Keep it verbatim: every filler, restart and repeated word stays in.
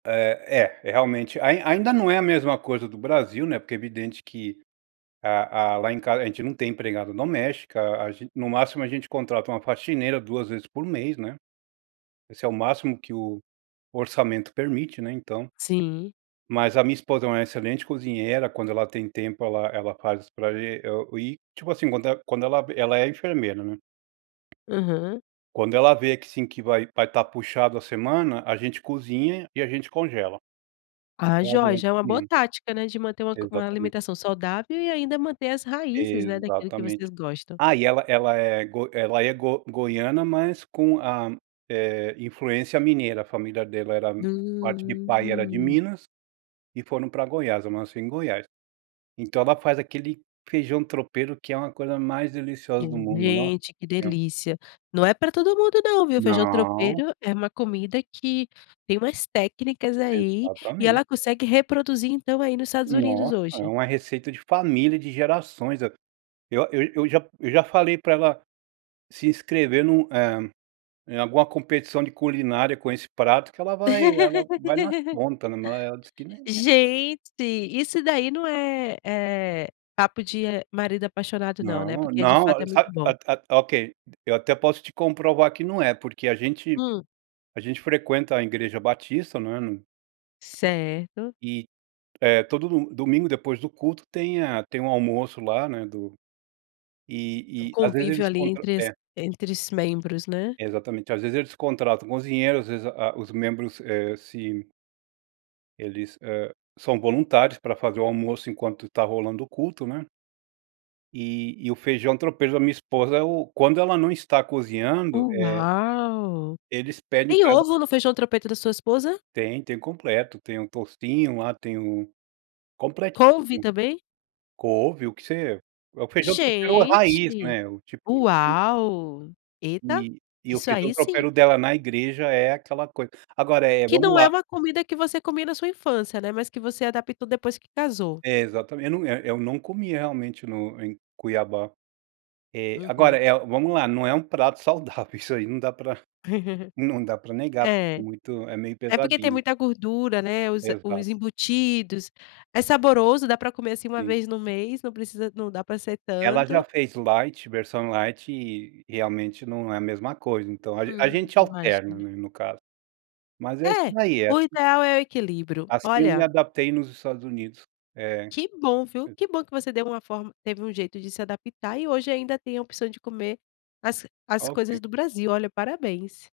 É, é realmente, ain ainda não é a mesma coisa do Brasil, né, porque é evidente que a a lá em casa a gente não tem empregada doméstica, a no máximo a gente contrata uma faxineira duas vezes por mês, né. Esse é o máximo que o orçamento permite, né, então. Sim. Mas a minha esposa é uma excelente cozinheira, quando ela tem tempo ela ela faz para gen e o e tipo assim, quando ela quando ela ela é enfermeira, né. Aham. Quando ela vê que sim, que vai vai estar puxado a semana, a gente cozinha, e a gente congela Ah pra joia, durante já é uma a boa semana. tática, né, de manter uma co uma Exatamente. alimentação saudável e ainda manter as raízes, né, daquele que Exatamente. vocês gostam. Ah e ela ela é go ela é go goiana, mas com a eh, influência mineira, a família dela era parte de pai era de Hum. Minas, e foram para Goiás, eu nasci em Goiás. Então ela faz aquele feijão tropeiro que é uma coisa mais deliciosa do Hum, mundo, Nossa gente que Senhora! delícia, não é para todo mundo não, viu, feijão Não. tropeiro é uma comida que tem umas técnicas aí, e Exatamente. ela consegue reproduzir então aí nos Estados Unidos Nossa, é hoje. uma receita de família de gerações a eu eu já eu já eu já falei para ela se inscrever em um, eh, em alguma competição de culinária com esse prato que ela vai ela vai na conta, né, ela diz que, nã Gente, isso daí não é, eh, papo de marido apaixonado não, né, Não, porque de não, fato é sabe, muito a bom. a a ok, eu até posso te comprovar que não é, porque a gente Hum. a gente frequenta a Igreja Batista, não é, Certo. e, eh, todo do domingo depois do culto tem a tem um almoço lá, né, do e e às vezes Convívio eles ali contra entre as é. entre esses membros, né. Exatamente, às vezes eles contratam cozinheiro, às vezes a os membros, eh, se eles, ah, são voluntários para fazer o almoço enquanto tá rolando o culto, né. E e o feijão tropeiro da minha esposa é o quando ela não tá cozinhando, eh Uau. eles pedem Tem para ela ovo no feijão trompeto da sua esposa? Tem, tem completo, tem um toucinho lá, tem um completíssimo, Couve também? couve, o que você é o feijão tropeiro raiz, Gente né, o tipo na uau, eta, E e eu isso fiz o feijão aí sim. tropeiro dela na igreja é aquela coisa. Agora é, Que vamos não é lá uma comida que você comia na sua infância, né, mas que você adaptou depois que casou. É, exatamente, eu, eh eh ,eu não comi realmente no em Cuiabá. Eh, agora Uhum. é, vamos lá, não é um prato saudável, isso aí não dá pra não dá para negar, É. porque é é meio É porque tem pesadinho. muita gordura, né, os Exato. os embutidos, é saboroso, dá para comer assim uma Sim. vez no mês, não precisa não dá para ser Ela já tanto. fez light, versão light, e realmente não é a mesma coisa, então a a Hum, gente alterna imagina. no caso. Mas é isso É, daí, é o assi ideal é o equilíbrio, assim eu me olha adaptei nos Estados Unidos é, Que bom viu, e que bom que você deu uma forma teve um jeito de se adaptar, e hoje ainda tem a opção de comer as as coisas Ok. do Brasil, olha parabéns.